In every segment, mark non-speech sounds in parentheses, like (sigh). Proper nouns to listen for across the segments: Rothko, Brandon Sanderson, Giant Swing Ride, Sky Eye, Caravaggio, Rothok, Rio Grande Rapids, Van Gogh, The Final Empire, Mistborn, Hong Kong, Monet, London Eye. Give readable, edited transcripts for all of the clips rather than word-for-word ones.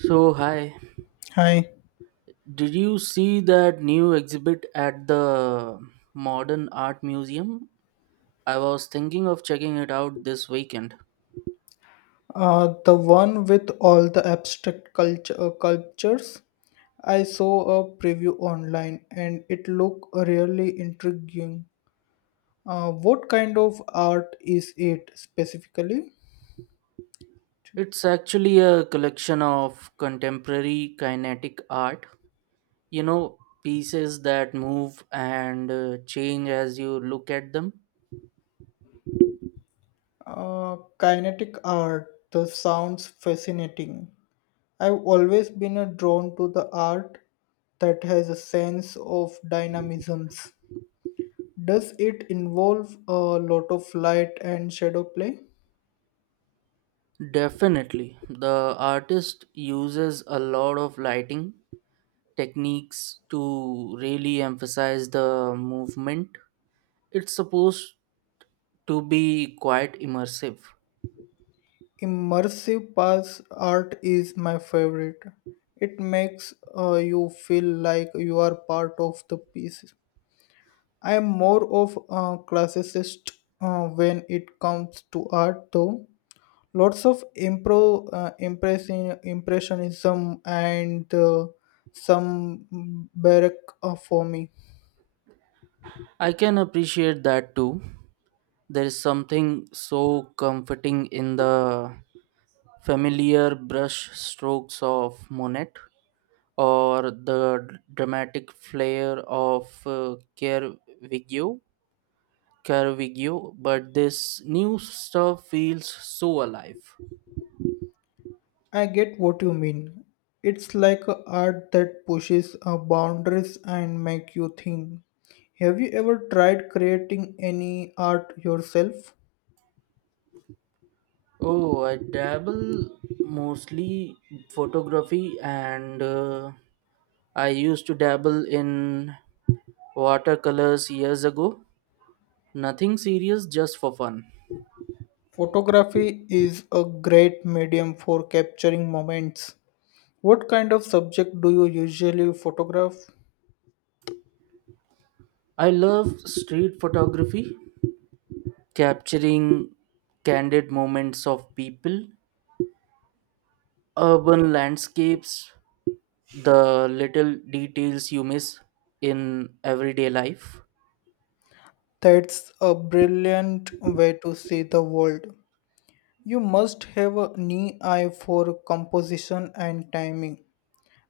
So, hi. Hi. Did you see that new exhibit at the Modern Art Museum? I was thinking of checking it out this weekend. The one with all the abstract culture cultures. I saw a preview online and it looked really intriguing. What kind of art is it specifically? It's actually a collection of contemporary kinetic art, you know, pieces that move and change as you look at them. Kinetic art. That sounds fascinating. I've always been drawn to the art that has a sense of dynamisms. Does it involve a lot of light and shadow play? Definitely. The artist uses a lot of lighting techniques to really emphasize the movement. It's supposed to be quite immersive. Immersive pass art is my favorite. It makes you feel like you are part of the piece. I am more of a classicist when it comes to art, though. Lots of impressionism and some baroque for me. I can appreciate that too. There is something so comforting in the familiar brush strokes of Monet or the dramatic flair of Caravaggio, but this new stuff feels so alive. I get what you mean. It's like a art that pushes boundaries and make you think. Have you ever tried creating any art yourself? Oh, I dabble mostly photography and I used to dabble in watercolors years ago. Nothing serious, just for fun. Photography is a great medium for capturing moments. What kind of subject do you usually photograph? I love street photography, capturing candid moments of people, urban landscapes, the little details you miss in everyday life. That's a brilliant way to see the world. You must have a knee eye for composition and timing.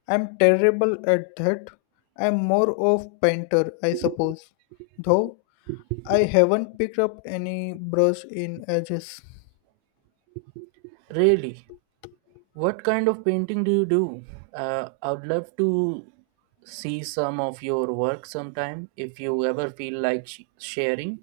I'm terrible at that. I'm more of painter, I suppose. Though I haven't picked up any brush in ages. Really, what kind of painting do you do? I would love to see some of your work sometime if you ever feel like sharing.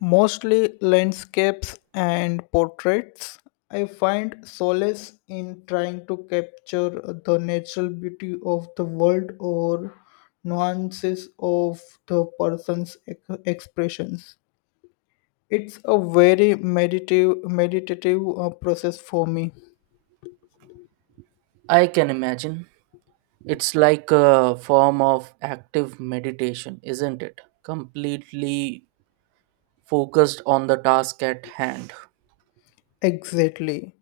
Mostly landscapes and portraits. I find solace in trying to capture the natural beauty of the world or nuances of the expressions. It's a very meditative process for me. I can imagine. It's like a form of active meditation, isn't it? Completely focused on the task at hand. Exactly.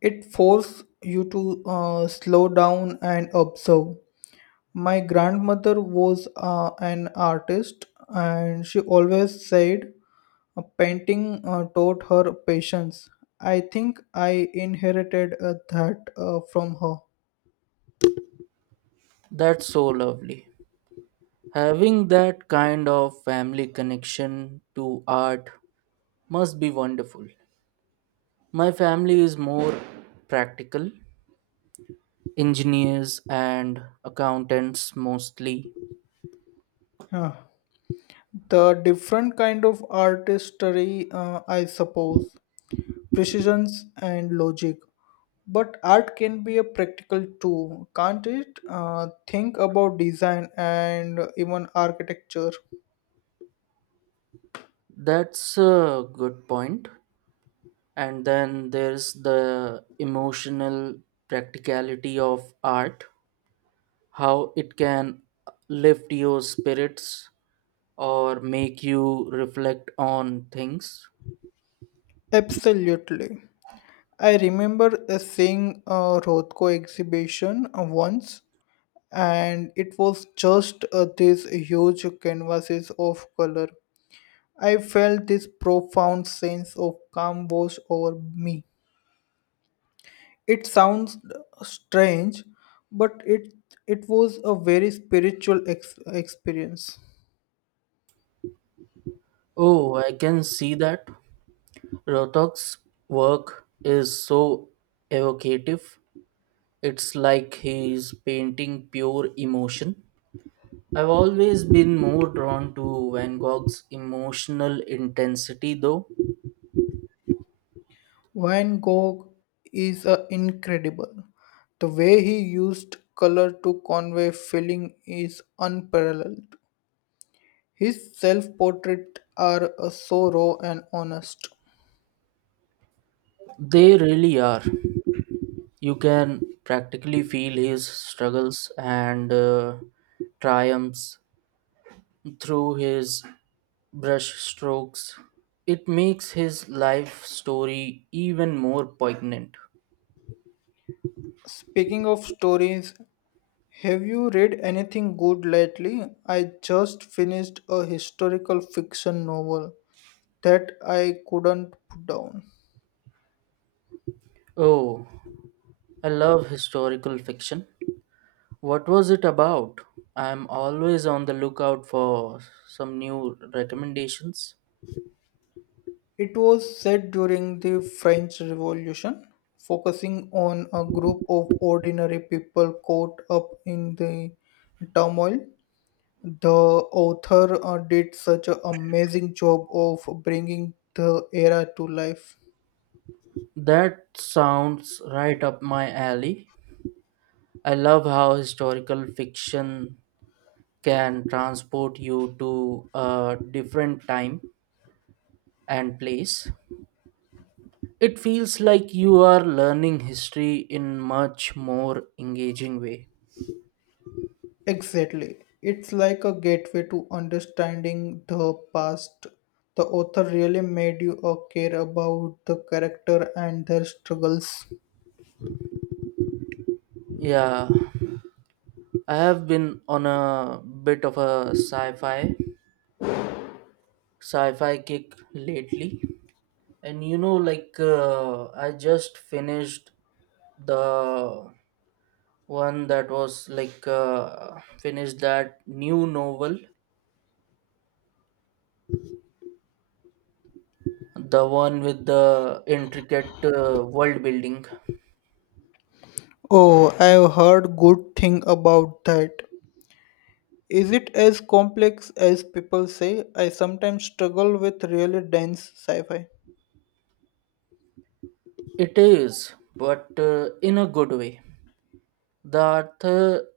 It forces you to slow down and observe. My grandmother was an artist and she always said painting taught her patience. I think I inherited that from her. That's so lovely. Having that kind of family connection to art must be wonderful. My family is more practical, engineers and accountants mostly. Huh. The different kind of artistry, I suppose, precisions and logic. But art can be a practical too, can't it? Think about design and even architecture. That's a good point. And then there's the emotional practicality of art, how it can lift your spirits or make you reflect on things. Absolutely. I remember seeing a Rothko exhibition once, and it was just these huge canvases of color. I felt this profound sense of calm wash over me. It sounds strange, but it was a very spiritual experience. Oh, I can see that. Rothok's work is so evocative. It's like he's painting pure emotion. I've always been more drawn to Van Gogh's emotional intensity, though. Van Gogh is incredible. The way he used color to convey feeling is unparalleled. His self portraits are so raw and honest. They really are. You can practically feel his struggles and triumphs through his brushstrokes. It makes his life story even more poignant. Speaking of stories, have you read anything good lately? I just finished a historical fiction novel that I couldn't put down. Oh, I love historical fiction. What was it about? I'm always on the lookout for some new recommendations. It was set during the French Revolution, focusing on a group of ordinary people caught up in the turmoil. The author did such an amazing job of bringing the era to life. That sounds right up my alley. I love how historical fiction can transport you to a different time and place. It feels like you are learning history in much more engaging way. Exactly. It's like a gateway to understanding the past. The author really made you care about the character and their struggles. Yeah, I have been on a bit of a sci-fi kick lately. And you know like I just the finished that new novel, the one with the intricate world building. Oh, I've heard good thing about that. Is it as complex as people say? I sometimes struggle with really dense sci fi. It is, but in a good way. The author,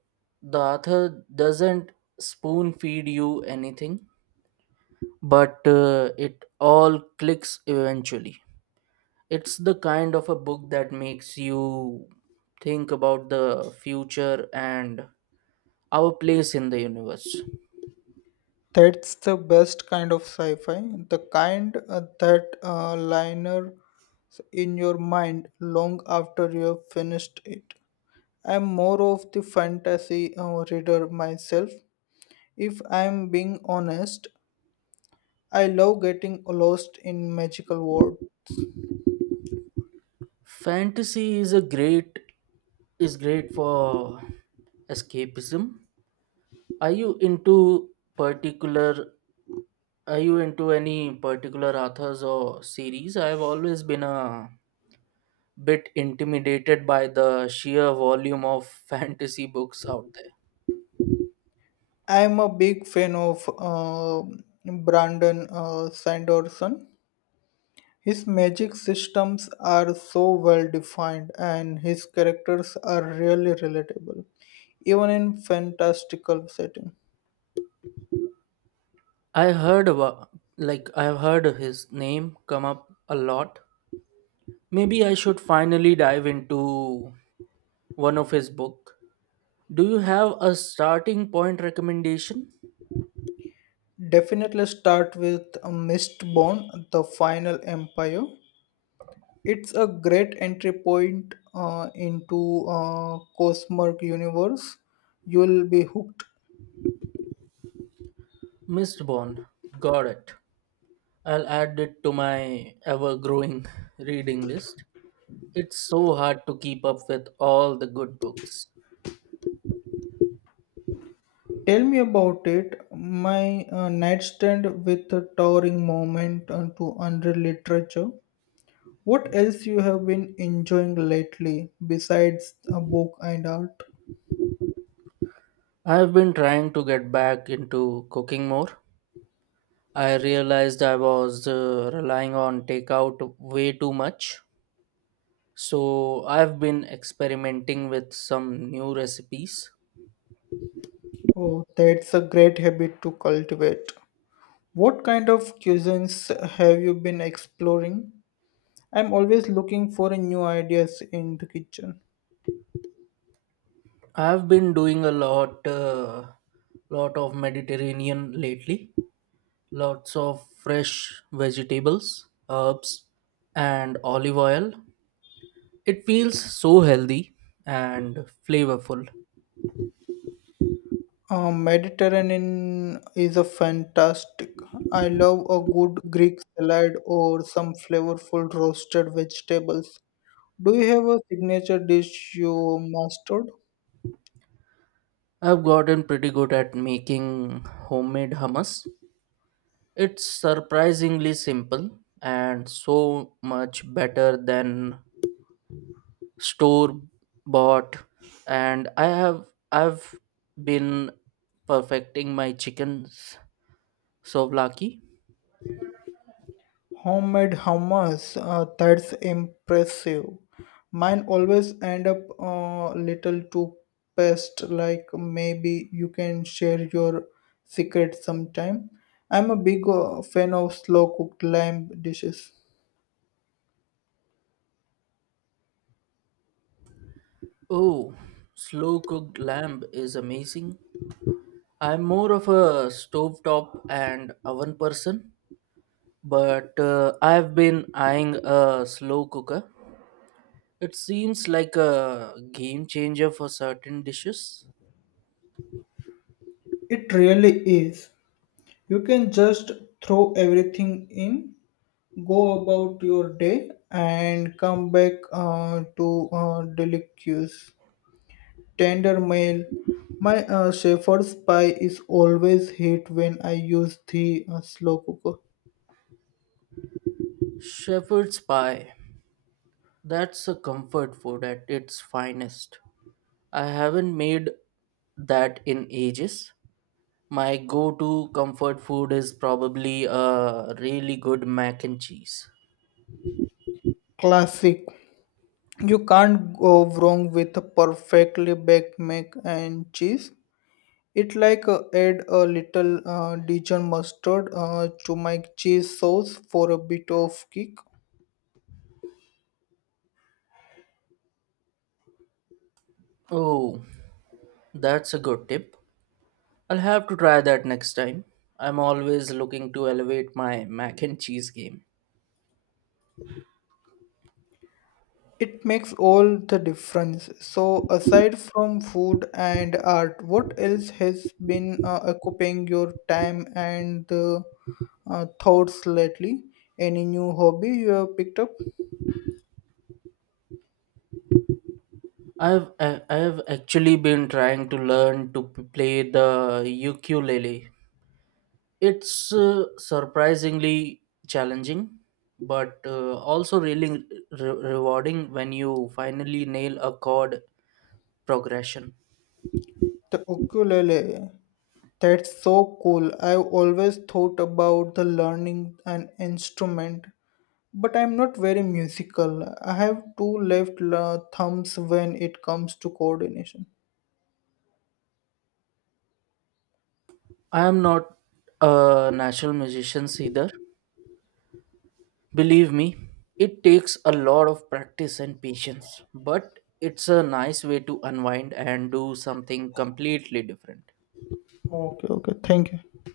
the author doesn't spoon feed you anything, but it all clicks eventually. It's the kind of a book that makes you think about the future and our place in the universe. That's the best kind of sci fi, the kind that liner in your mind long after you've finished it. I'm more of the fantasy reader myself. If I'm being honest, I love getting lost in magical world. Fantasy is great for escapism. Are you into particular? Are you into any particular authors or series? I've always been a bit intimidated by the sheer volume of (laughs) fantasy books out there. I'm a big fan of Brandon Sanderson. His magic systems are so well defined and his characters are really relatable, even in fantastical setting. I heard about, like I've heard his name come up a lot. Maybe I should finally dive into one of his book. Do you have a starting point recommendation? Definitely start with Mistborn, The Final Empire. It's a great entry point into Cosmic Universe. You'll be hooked. Mistborn. Got it. I'll add it to my ever growing (laughs) reading list. It's so hard to keep up with all the good books. Tell me about it. My nightstand with a towering moment to unreal literature. What else you have been enjoying lately besides a book and art? I've been trying to get back into cooking more. I realized I was relying on takeout way too much. So I've been experimenting with some new recipes. Oh, that's a great habit to cultivate. What kind of cuisines have you been exploring? I'm always looking for new ideas in the kitchen. I've been doing a lot of Mediterranean lately. Lots of fresh vegetables, herbs, and olive oil. It feels so healthy and flavorful. Mediterranean is a fantastic. I love a good Greek salad or some flavorful roasted vegetables. Do you have a signature dish you mastered? I've gotten pretty good at making homemade hummus. It's surprisingly simple and so much better than store bought, and I've been perfecting my chicken souvlaki. Homemade hummus, that's impressive. Mine always end up a little too pest, like maybe you can share your secret sometime. I'm a big fan of slow cooked lamb dishes. Oh, slow cooked lamb is amazing. I'm more of a stovetop and oven person, but I've been eyeing a slow cooker. It seems like a game changer for certain dishes. It really is. You can just throw everything in, go about your day, and come back to delicious, tender mail. My shepherd's pie is always hit when I use the slow cooker. Shepherd's pie. That's a comfort food at its finest. I haven't made that in ages. My go to comfort food is probably a really good mac and cheese. Classic. You can't go wrong with a perfectly baked mac and cheese. It like add a little Dijon mustard to my cheese sauce for a bit of kick. Oh, that's a good tip. I'll have to try that next time. I'm always looking to elevate my mac and cheese game. It makes all the difference. So, aside from food and art, what else has been occupying your time and thoughts lately? Any new hobby you have picked up? I've actually been trying to learn to play the ukulele. It's surprisingly challenging, but also really rewarding when you finally nail a chord progression. The ukulele. That's so cool. I've always thought about the learning an instrument, but I'm not very musical. I have two left thumbs when it comes to coordination. I am not a natural musician either. Believe me, it takes a lot of practice and patience, but it's a nice way to unwind and do something completely different. Okay, okay. Thank you.